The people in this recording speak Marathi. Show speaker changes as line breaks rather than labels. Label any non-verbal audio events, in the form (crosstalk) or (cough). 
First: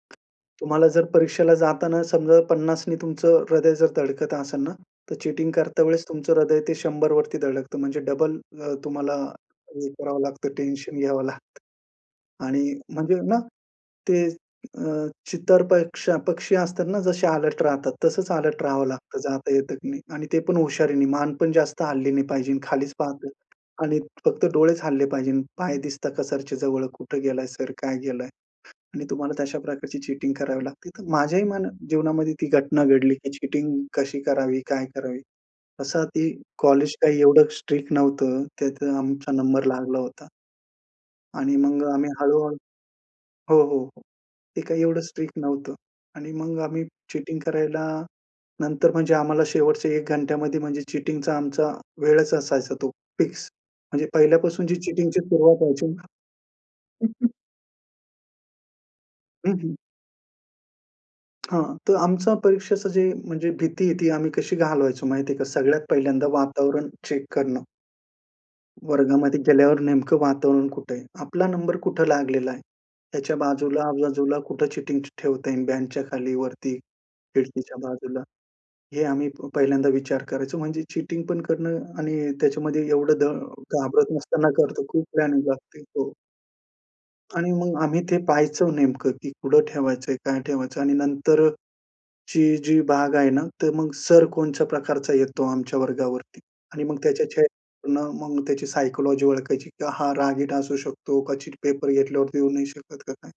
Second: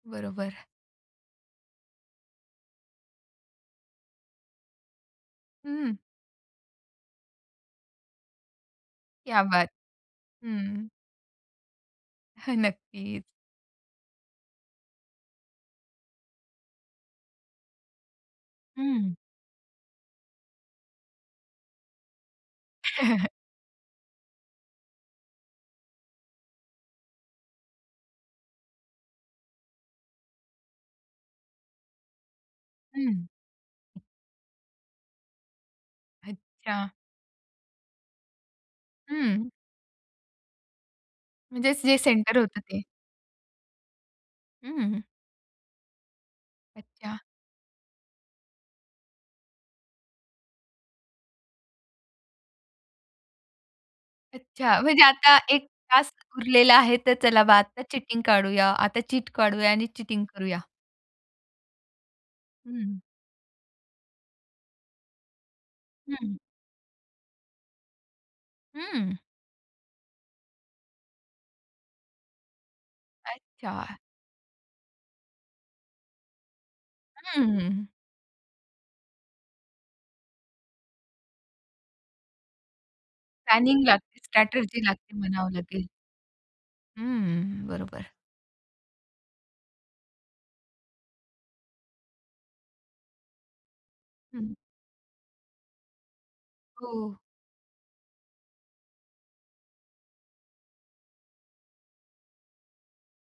बरोबर.
तुम्हाला जर परीक्षेला जाताना समजा 50 ने तुमचं हृदय जर धडकत असेल ना, तर चीटिंग करता
हं.
वेळेस तुमचं हृदय ते 100 वरती धडकतं. म्हणजे डबल अ, तुम्हाला
क्या बात!
हे करावं लागतं
हं.
टेन्शन घ्यावं लागतं.
(chuckles)
आणि म्हणजे
नक्कीच.
ना, ते अ, चित्तर पक्ष अ, पक्षी असतात ना, जसे अलर्ट राहतात. तसंच अलर्ट राहावं
हं.
लागतं, जात येत की नाही. आणि ते पण हुशारीने मान पण जास्त हलली नाही पाहिजे. खालीच
(chuckles)
पाहतो आणि फक्त डोळेच हलले पाहिजे. पाय दिसतात का सरचे जवळ. कुठे गेलाय सर? काय गेलंय? आणि तुम्हाला तशा प्रकारची चीटिंग करावी लागते. तर माझ्याही मना जीवनामध्ये ती घटना
हं.
घडली की चीटिंग
हं.
कशी करावी? काय करावी? असं ती
अच्छा.
कॉलेज काही एवढं स्ट्रिक्ट नव्हतं, त्यात आमचा
हं.
नंबर लागला होता. आणि
म्हणजे
मग
से जे
आम्ही
सेंटर
हळू-हळू
होतं ते.
हो, हो, हो. ते
हं,
काय
हं,
एवढं
हं.
स्ट्रिक्ट नव्हतं. आणि मग आम्ही
अच्छा.
चीटिंग करायला, नंतर म्हणजे आम्हाला शेवटच्या 1 घंट्यामध्ये म्हणजे चीटिंगचा आमचा वेळच असायचा तो फिक्स. म्हणजे पहिल्यापासून जी
अच्छा. म्हणजे
चीटिंगची
आता
सुरुवात
1
व्हायची ना
तास उरलेला आहे. तर
(chuckles)
चला बा, आता चीटिंग काढूया. आता चीट
हं,
काढूया
हं.
आणि चीटिंग करूया.
हां. तर आमचं
हं,
परीक्षेचं
हं.
जे म्हणजे भीती आहे, ती आम्ही कशी घालवायचो माहिती आहे का, सगळ्यात
हं,
पहिल्यांदा
हं.
वातावरण चेक करणं.
हं.
वर्गामध्ये गेल्यावर नेमकं वातावरण कुठे आहे? आपला नंबर कुठे लागलेला आहे. त्याच्या बाजूला,
अच्छा.
आजूबाजूला कुठे चीटिंग ठेवता येईल, बेंचच्या खाली, वरती,
हं, हं,
खिडकीच्या
हं.
बाजूला. हे आम्ही पहिल्यांदा विचार करायचो. म्हणजे चीटिंग पण करणं आणि त्याच्यामध्ये एवढं ध
प्लॅनिंग
घाबरत
लागतेच.
नसताना
स्ट्रॅटर्जी
करतो, खूप
लागते
प्लॅनिंग
म्हणावं
लागते.
लागेल.
हो. आणि
हं,
मग आम्ही
बरोबर.
ते पाहायचं नेमकं की कुठं ठेवायचंय? काय ठेवायचं? आणि नंतरची जी भाग आहे ना, तर मग सर
हं.
कोणत्या प्रकारचा येतो आमच्या वर्गावरती आणि मग
हो.
त्याच्या चेहऱ्यावरून मग त्याची सायकॉलॉजी ओळखायची की हा रागीट असू शकतो का चीट पेपर घेतल्यावरती देऊ नाही शकत का काय?